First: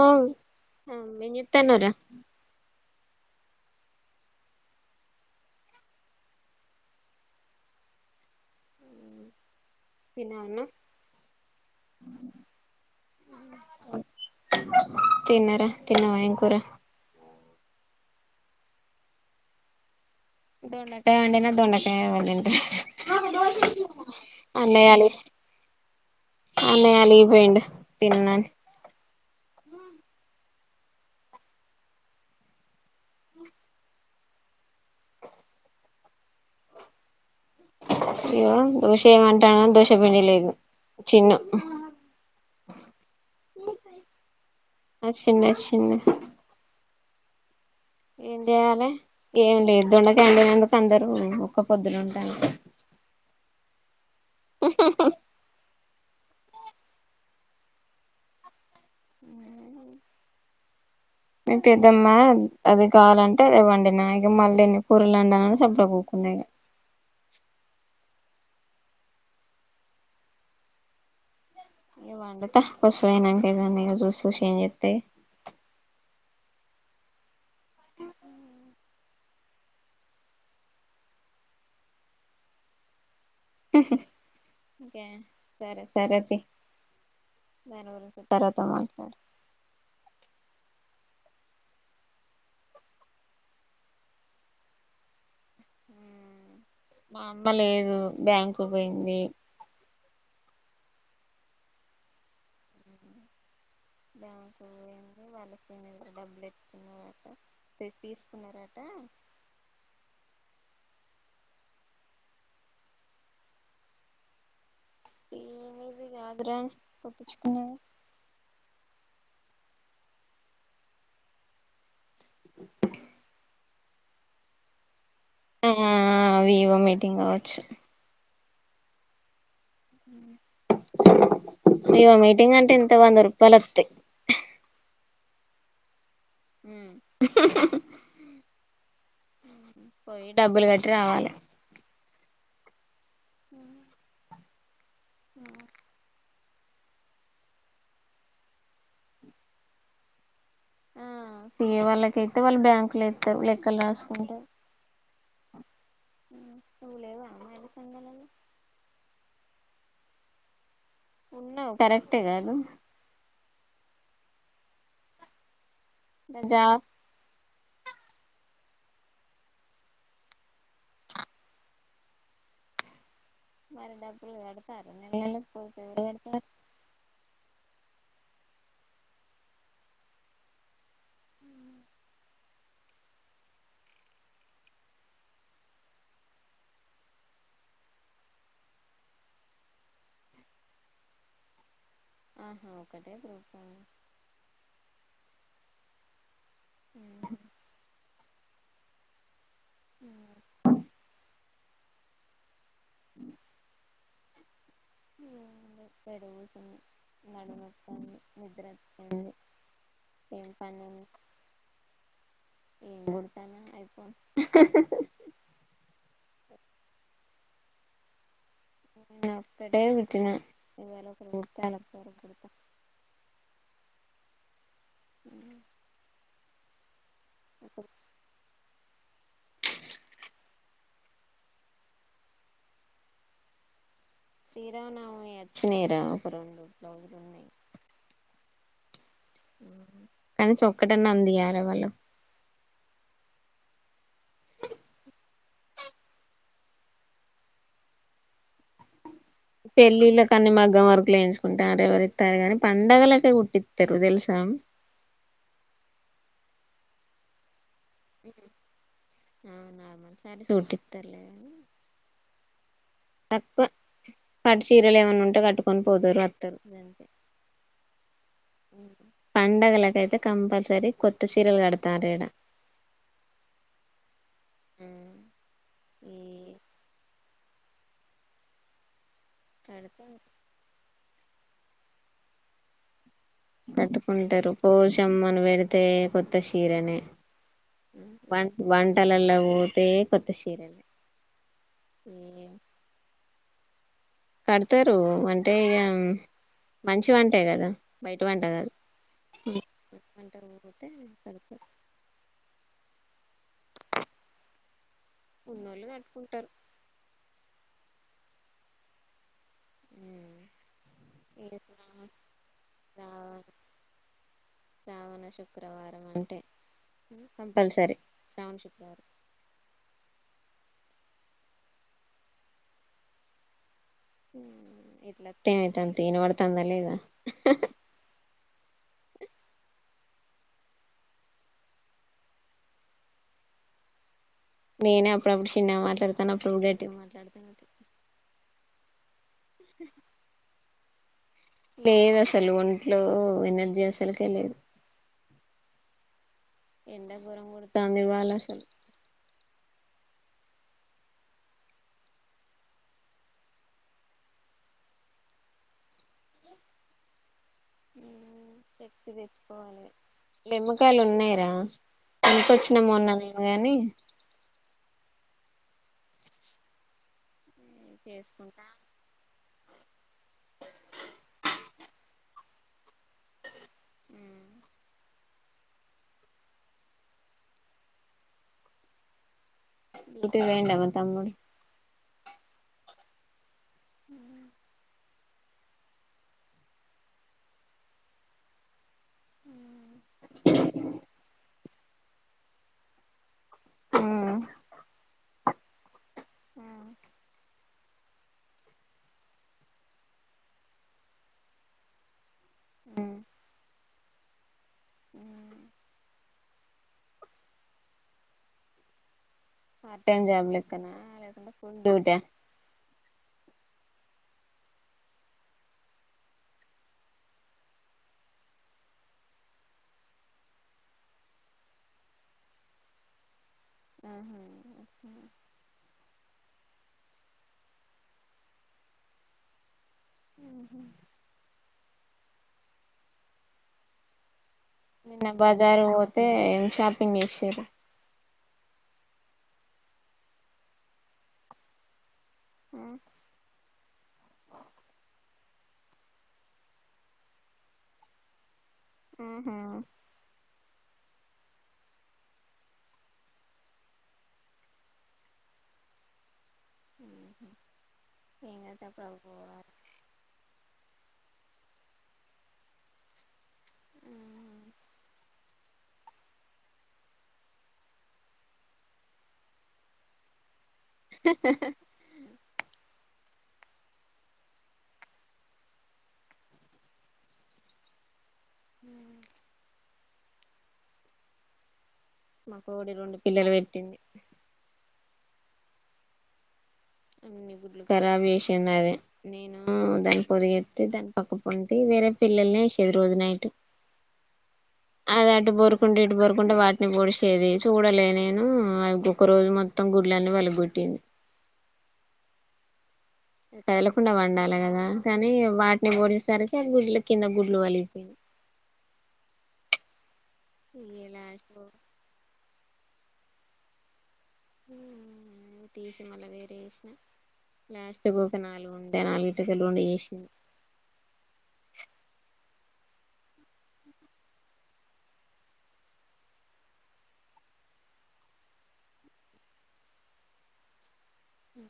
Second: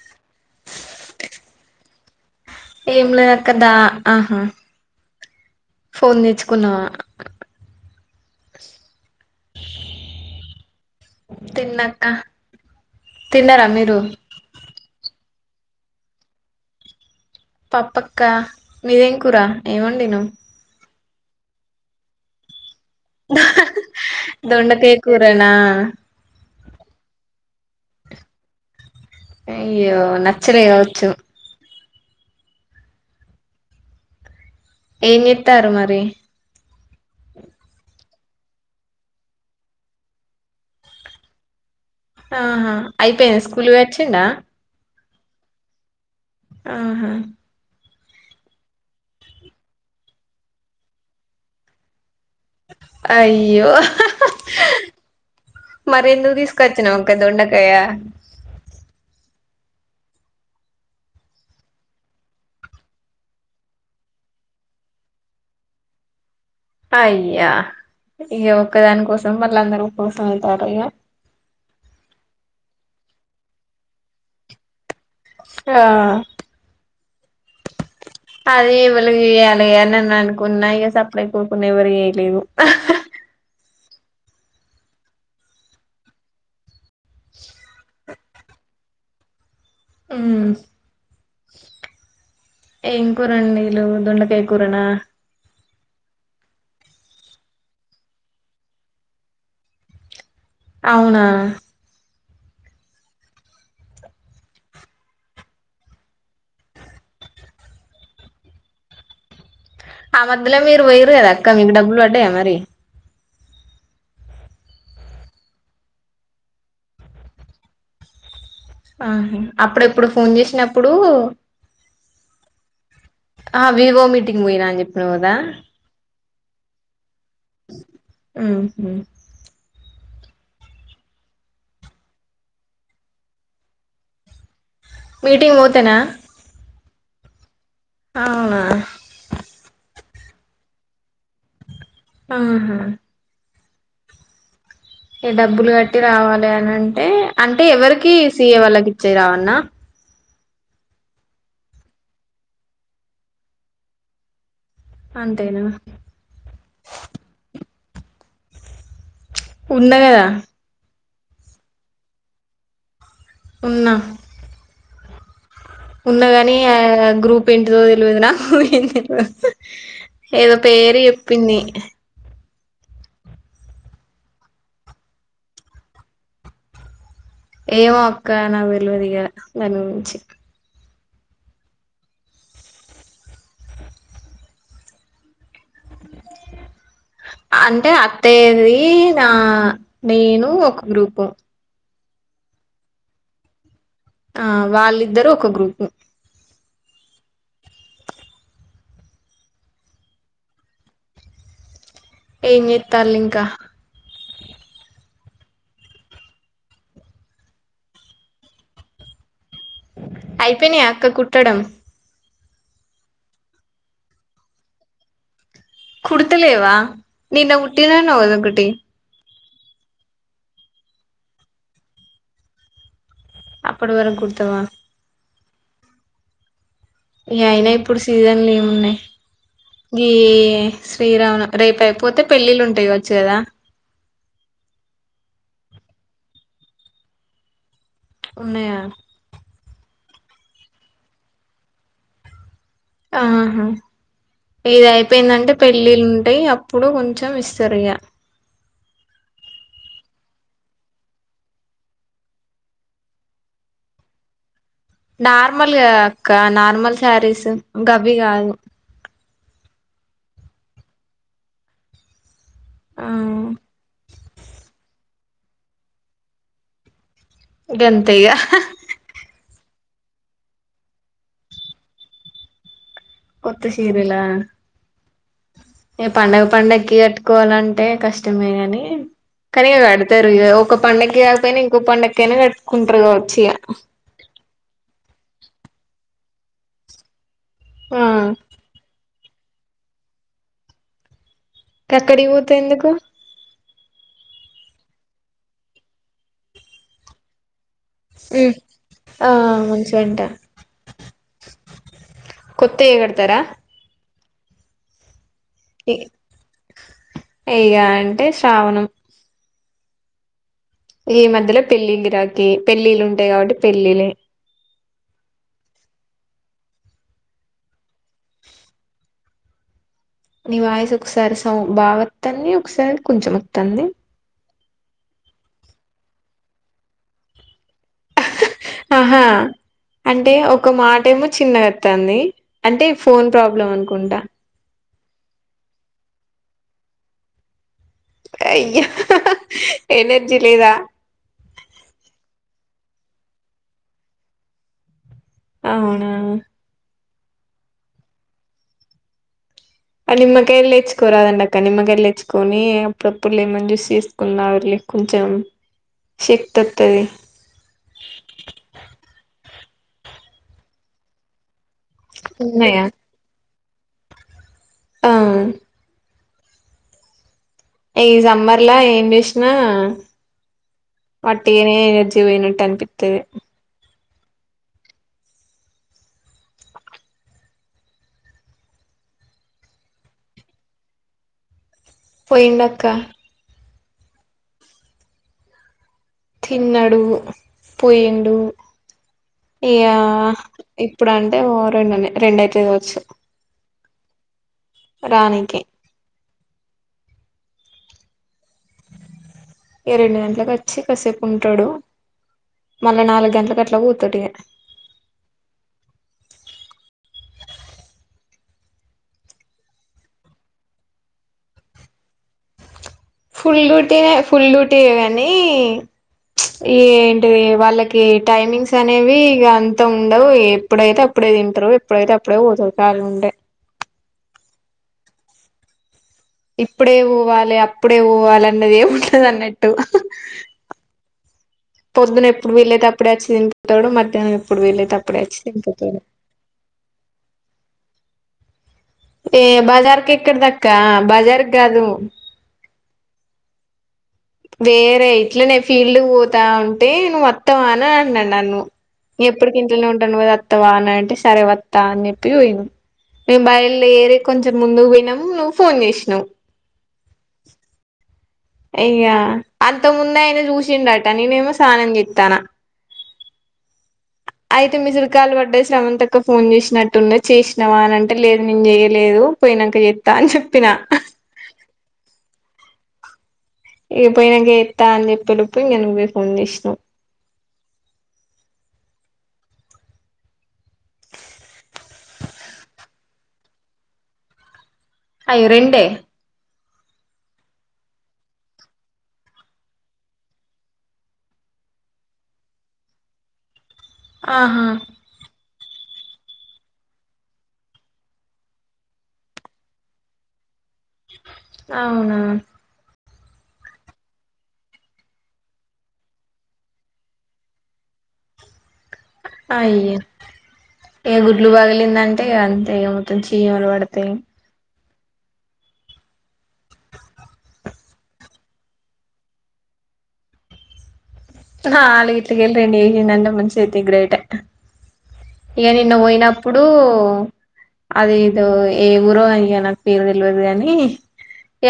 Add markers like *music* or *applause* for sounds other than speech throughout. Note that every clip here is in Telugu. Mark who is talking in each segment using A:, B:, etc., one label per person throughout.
A: ఉమ్ ఏమి చేస్తున్నావుర
B: ఏం లేద అక్క దా ఆహా ఫోన్ నేర్చుకున్నావ
A: తిన్న అన్న
B: తిన్నక్క తిన్నారా మీరు
A: తిన్నర తిన్నవా ఏం కూర
B: పప్పక్క మీదేం కూర ఏమండి నవ్
A: దొండకాయ వండినా దొండకాయ వడిన్
B: దొండ కాయ
A: అలి
B: కూరనా
A: తిన్నన్
B: అయ్యో నచ్చలే గావచ్చు ఏం జేత్తారు మరి
A: అయ్యో దోశ ఏమంటాన దోశ పిండి లేదు చిన్న
B: ఆహా అయిపోయింది స్కూల్ బోయ్యిచిండా
A: ఆ చిన్న చిన్న
B: ఆహా
A: ఏం జెయ్యాలే ఏం లేదు దొండ కాయండినందుకు అందరు ఒక్క పొద్దులు ఉం
B: అయ్యో మరి ఎందుతీసుక నవ్ దొండకాయ
A: మీ పెద్దమ్మ అది కావాలంటే అది వండిన ఇక మళ్ళీ కూరలు అండానని చెప్పుడు కూకుండా ఇ
B: అయ్యా ఇయక ఒకదాని కోసం మళ్ళ అందరూ కోసం వెళ్తారు ఇక
A: ఇ వండత కొసమయినాంక ఏదడి ఇ చూస్త చూసి ఏం చెప్స్తాయి
B: ఆ అది ఎవరి వయాలిని నన్ను అనుకున్నా ఇ సప్లై కోడుకున్న ఎవ్వరు వయలేదు
A: సరే సరే తి ననరు తరాత మాట్లాడు
B: ఉ ఏం కూరండి నీలు దొండకాయ కూరనా
A: మా అమ్మ లేదు బ్యాంకు పోయింది
B: అవునా
A: బ్యాంకు ఏంది వాళ్ళకి డబ్బులు ఎట్టుకున్నారట తీసుకున్నారట
B: ఆ మధ్యలో మీరు బోయిరు కదా అక్క మీకు డబ్బులు పడ్డాయా మరి
A: ఏది కాదుర పప్పించుకున్నా
B: ఆహా అప్పుడ ఎప్పుడు ఫోన్ చేసినప్పుడు ఆ వివో మీటింగ్ పోయిన అని చెప్పి గాదా
A: ఆ అవి ఇవో మీటింగ్ కావచ్చు
B: ఊహు
A: ఇవ మీటింగ్ అంటే ఇంత వంద రూపాయలత్తయ్
B: మీటింగ్ బోతేనా అవునా
A: పోయి డబ్బులు కట్టి రావాలి
B: ఆహా
A: ఉ
B: ఈ డబ్బులు గట్టి రావాలి అనంటే అంటే ఎవరికి సీఏ వాళ్ళకి ఇచ్చే రావన్నా
A: ఆ సీఏ వాళ్ళకైతే వాళ్ళు బ్యాంకులుస్త లెక్కలు రాసుకుంటే
B: అంతేనా
A: చూలే వా అ
B: ఉన్నా గదా
A: ఉన్నావు కరెక్టే గాదు
B: ఉన్నా ఉన్నగాని ఆ
A: జాబ్
B: గ్రూప్ ఇన్ని రోజులు వదినా *unintelligible* ఏదో పేరు చెప్పింది.
A: మరి డబ్బులు కడతారా నెల నెలకు ఎవరు కడతారు.
B: ఏమో అక్క నా తెలువదిగ దాని గురించి అంటే అత్తయ్యది నా నేను ఒక గ్రూపు.
A: ఆహా ఒకటే గ్రూపా
B: ఆ వాళ్ళిద్దరు ఒక గ్రూపు
A: అ అ *unintelligible*
B: ఏం చెప్పాలి ఇంకా.
A: ఇంకా ఏం చెప్పాలి ఇంకా నడుము నొప్పిగా ఉంది నిద్ర వస్తుంది.
B: అయిపోనయా అక్క కుట్టడం.
A: ఏం కుడతాను అయిపోయింది హుహుహు
B: కుడుతలేవా నిన్న కుట్టిన అన్నావు కదా ఒకటి
A: అవు *unintelligible* కట్టినయ పుట్టాను కట్ చేసిన కుట్టాలి ఆఫ్ సారీ కుడతాయి.
B: అప్పుటి వరకు కుడుతవా
A: - *inaudible*
B: ఈ అయినా ఇప్పుడు సీజన్లు ఏమున్నయ్ గీ శ్రీరామ రేపు అయిపోతే పెళ్ళిళ్ళు ఉంటాయికావచ్చు కదా.
A: శ్రీరామ నవమి అచ్చినయ్ రా ఒక రెండు బ్లౌజ్ లు ఉన్నాయి.
B: ఉన్నయా
A: కనీసం ఒక్కటన్నా అందియాల వాళ్ళుకు
B: ఆహా ఇది అయిపోయిందంటే పెళ్ళిళ్ళు ఉంటయి. అప్పుడు కొంచెం ఇస్తరిగా.
A: పెళ్ళిళ్ళ కన్నీ మగ్గం వర్క్ లేయించుకుంటర్రు ఎవరిత్తరు గాని, పండగలకే కుట్టిత్తరు తెలుసా.
B: నార్మల్ గా అక్క నార్మల్ శారీస్ గబి గాదు
A: అవవునా సారీ తోట్ ఇత్తరులే
B: ఆ
A: తక్కువె పట్టు చీరలు ఏమన్నా ఉ ట్ట కట్టుకొని పోతరు అత్తరు.
B: గంతే ఇగా హ్హ్
A: పండగలకైతే కంపల్సరీ కొత్త చీరలు కడతారు ఇడ.
B: కొత్తసీరలా ఏ
A: ఈ
B: పండగ పండక్కి ఈ కోనంటే కష్టమే గాని కనీ ఇగ
A: కడతా
B: కడుతరు ఇగ ఒక్క పండక్కి పైన ఇంకో పండగక్కైనా కట్టుకుంటరు.
A: కట్టుకుంటారు. పోషమ్మను పెడితే కొత్త చిరనే
B: ఆ
A: బంట్ బన్ తలల్లో పోతే కొత్త చిరనే
B: కక్కడికి పోతే ఎందుకు
A: కడతరూ అంటే ఇయా మంచివంటయి కదా బయట పంట
B: ఉమ్
A: కాదు
B: ఆ
A: హు బయట
B: మంచిగంట
A: పంట కాబట్టే కడతా
B: త్తర
A: ఉన్నోళ్ళు
B: ఇ
A: కట్టుకుంటారు
B: ఇయిగాన్ అంటే శ్రావణం
A: ఉ
B: ఈ మధ్యలో పెళ్లిలా గిరాకి పెళ్లిళ్లుంటాయి
A: శ్రావణ
B: కాబట్టి పెళ్ళిల్లె
A: ఉంటే హు కంపల్సరీ శ్రావణ శుక్రవారం
B: నీవాయిస్ ఒకసారి సౌన్ బాగా అత్తంది ఒకసారి కొంచెం అత్తంది
A: హు ఎట్లొస్తే ఏమైతది వినవడుతంద లేదా
B: ఆహా అంటే ఒక మాట ఏమో చిన్న గా వతంది అంటే ఫోన్ ప్రాబ్లెమ్ అనుకుంటా
A: నేనే అప్పుడప్పుడు చిన్న మాట్లాడతానా అప్పుడుప్పుడు గట్టిగా మాట్లాడతానా
B: అయ్యో ఎనర్జి లేదా
A: లేదు అసలు ఒంట్లో ఎనర్జీ అసలుకే లేదు
B: అవునా
A: ఎండ గోరంగా కొడుతోంది ఇవాళ
B: నిమ్మకాయలు లేచ్చుకోరాదండి అక్క నిమ్మకాయ తేచ్చుకొని అప్పుడప్పుడు లెమన్ జ్యూస్ చేసుకొని తాగుల్లి కొంచెం శక్తి వత్తది
A: శక్తి తెచ్చుకోవాలి నిలిమ్మకాయలు ఉన్నాయరా కొనుకొచ్చిన
B: ఉన్నాయా
A: మొన్న నేను గాని
B: అ ఈ
A: చేసుకుంటా
B: సమ్మర్లా ఏం చెస్ ఆ వట్టి గానే ఎనర్జీ పోయినట్టు అనిపిస్తది
A: హు డ్యూటీ కి పోయిండా మా తమ్ముడు
B: పోయిండు అక్క తిన్నడు పోయిండు ఇగ ఇప్పుడు అంటే పో రెడినే రెండు అయితది కావచ్చు
A: హు
B: రానికి
A: ఆ
B: రెండు గంటలలకు వచ్చి కాసేపు ఉంటాడు మళ్ళా నాలుగు గంటలలకు అట్లా పోత తుటిగా
A: అ పార్ట్ టైం జాబ్ లెక్కన లేకపోతే ఫుల్ డ్యూట
B: ఫుల్ డ్యూటీనే ఫుల్ డ్యూటీ కాగానీ ఈ ఏంటిది వాళ్ళకి టైమింగ్స్ అనేవి ఇక అంత ఉండవు ఎప్పుడైతే అప్పుడే తింటరు ఎప్పుడైతే అప్పుదే పోతారు పాజిబుల్ ఉంటె
A: ఆ హ
B: ఇప్పుడే పోఊవాలి అప్పుడే పోవాలి అన్నది ఏముండదు అన్నట్టు
A: ఊహు
B: పొద్దున ఎప్పుడు వెళ్ళే అప్పుడచ్చి తింటడు మధహ్ం
A: నిన్న బజారు పోతే షాపింగ్ చేసారు
B: ఏ బజార్కి ఎక్కడ దక్క బజార్కి కాదు
A: మ్
B: వేరే ఇట్లనే ఫీల్డ్ పోతా ఉంటే నువతవ అని అన్నాడు నన్ను ఎప్పుడు కూర్చొనే ఉండవు కదా వత్తవ అంటే సరే వత్తా అని చెప్పి పోయినా మేము బయలు దేరి కొంచెం ముందుకు పోయినాము ఫోన్ చేసినావ్
A: ఏం కాదు తప్పుడు
B: అయ్యా
A: అప్పుడు పోవాలి
B: అంత ముంద అయిన చూసిన్టట కానీ నేను స్నానం చేత్తాన అయితే మిస్డ్ కాల్ పడ్డది శ్రవంత్ అక్క ఫోన్ చేసినట్టున్నది చేసినవా అని అంటే లేదు నేను చేయలేదు పోయినంక చెత్తా అని చెప్ ఇ పోయినంక చేత్తా అని చెప్పేలోపే ఇంగ నువ్వే ఫోన్ చేశినవు
A: మా కోడి రొండు పిల్లలు పెట్టింది
B: అయ్యో రెండే
A: అన్నీ గుడ్లు ఖరాబ్ చేసింది అదే నేనూ దాన్ని పొదిగెత్తి దాని పక్క పాంటీ వేరే పిల్లల్ని ఏసేది రోజునైటు
B: ఆహా
A: కుంట ఇటు బొర్రుకుంట వాటిని పొడిశేది చూడలే నేనూ అది ఒక రోజు మొత్తం గుడ్లన్నీ పలగొట్టింది
B: అవునా
A: కదలకుండ పండాల గదా కానీ వాటిని పోడిశేసరికి అది గుడ్ల కింద గుడ్లు పగిలిపోయినయి
B: అయ్యో ఇగ గుడ్లు పగిలిందంటే ఇగ అంతే ఇగ మొత్ మొత్తం చీమలు పడతయి
A: తీశి మళ్ళ వేరే ఏశిన లాస్ట్కి ఒక నాలుగుండే నాలుగు ఇటుకలు ఉండి చేశిన ఇగ
B: నాలుగు ఇట్కెళ్ళి రెండు ఎసిందంటే మంచి అయితే గ్రేటె ఇగ నిన్న పోయినప్పుడూ అది ఏదో ఏ ఊరో ఇగ నాకు పేరు తెల్వదు కాని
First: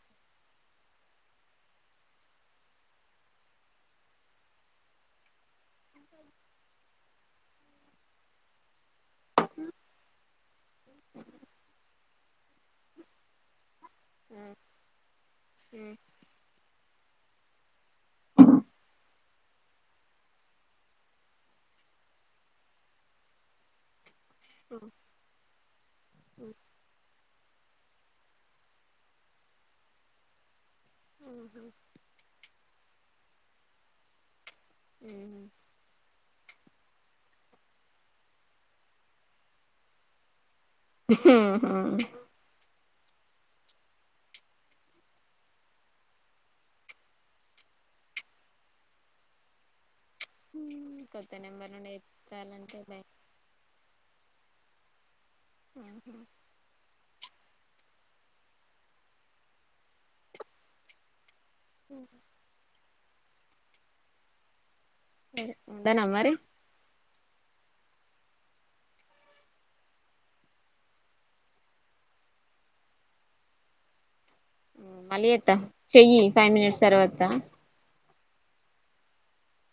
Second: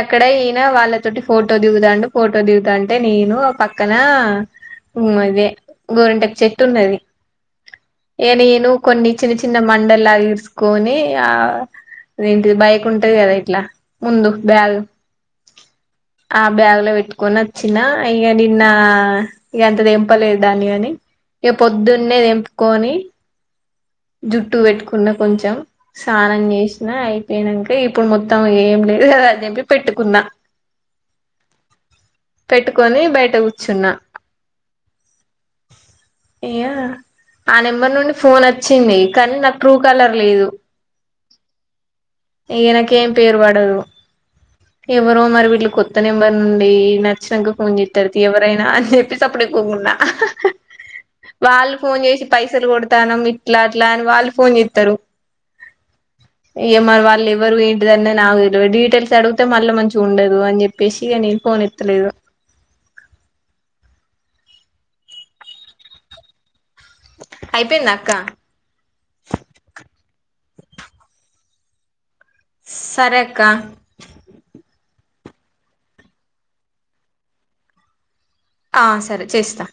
B: ఎక్కడ అయినా వాళ్ళ తోటి ఫోటో దిగుదాండు ఫోటో దిగుదాంటే నేనూ పక్కనా ఊ అదే గోరింటాక్ చెట్టు ఉన్నది ఇగ నేను కొన్ని చిన్న చిన్న మండల్లాగ ఇరుసుకోనీ ఆ ఇంటిది బైక్ ఉంటది గదా ఇట్లా ముందు బ్యాగు ఆ బ్యాగులో వెట్ కొనొచ్చినా ఇగ నిన్నా ఇగంత తెంపలేద్ దాన్ని గాని ఇగ పొద్దున్నే దెంపుకోని. జుట్టగ్ వెట్టుకున్న కొంచెం స్నానం జేస్నా ఐ పెయ్ నంక ఇప్పుడు మొత్తం ఏం లేదు గదా తెంపి పెట్టుకున్నా. పెట్టుకొని బై ట్ట్ కుచ్చున్నా
A: ఉమ్
B: ఇగా ఆ నెంబర్ నుండి ఫోన చ్చింది కానీ నాక్ ట్రూకాలర్ లేదు
A: హుమ్
B: ఇగ నాకేమ్ పేరు పడదు ఎవరో మరి వీళ్ళు కొత్త నెంబర్ నుండి ఈనొచ్చినంక ఫోన్ చేత్తరు తీ ఎవరైనా అని జెప్పేసప్పుడే పొనుకున్న.
A: కొత్త నెంబర్
B: వాళ్ళు
A: నుండి
B: ఫోన్ జేసి పైసలు
A: ఎత్తాలంటే
B: కొడతానం ఇట్ల అట్ల అని వాళ్ళు. ఫోన్ జేత్తరు
A: ఉహూ
B: లెవరు ఏంటిదన్నద్ నాకు దెల్ వద్ డీటెయ్ల్స్ అడుగుతే మళ్ళ మంచిగుండదు అని జెప్పేసి ఇగనేన్. పోనెత్త లేదు
A: ఉండనా మరి
B: అయ్ పెయ్ందాక్క. సరేక్క
A: ఉమ్ మళ్ళి జేత్త చెయ్యి ఫైవ్ మినిట్స్ తర్వాత.
B: ఆ సరే చేస్తా.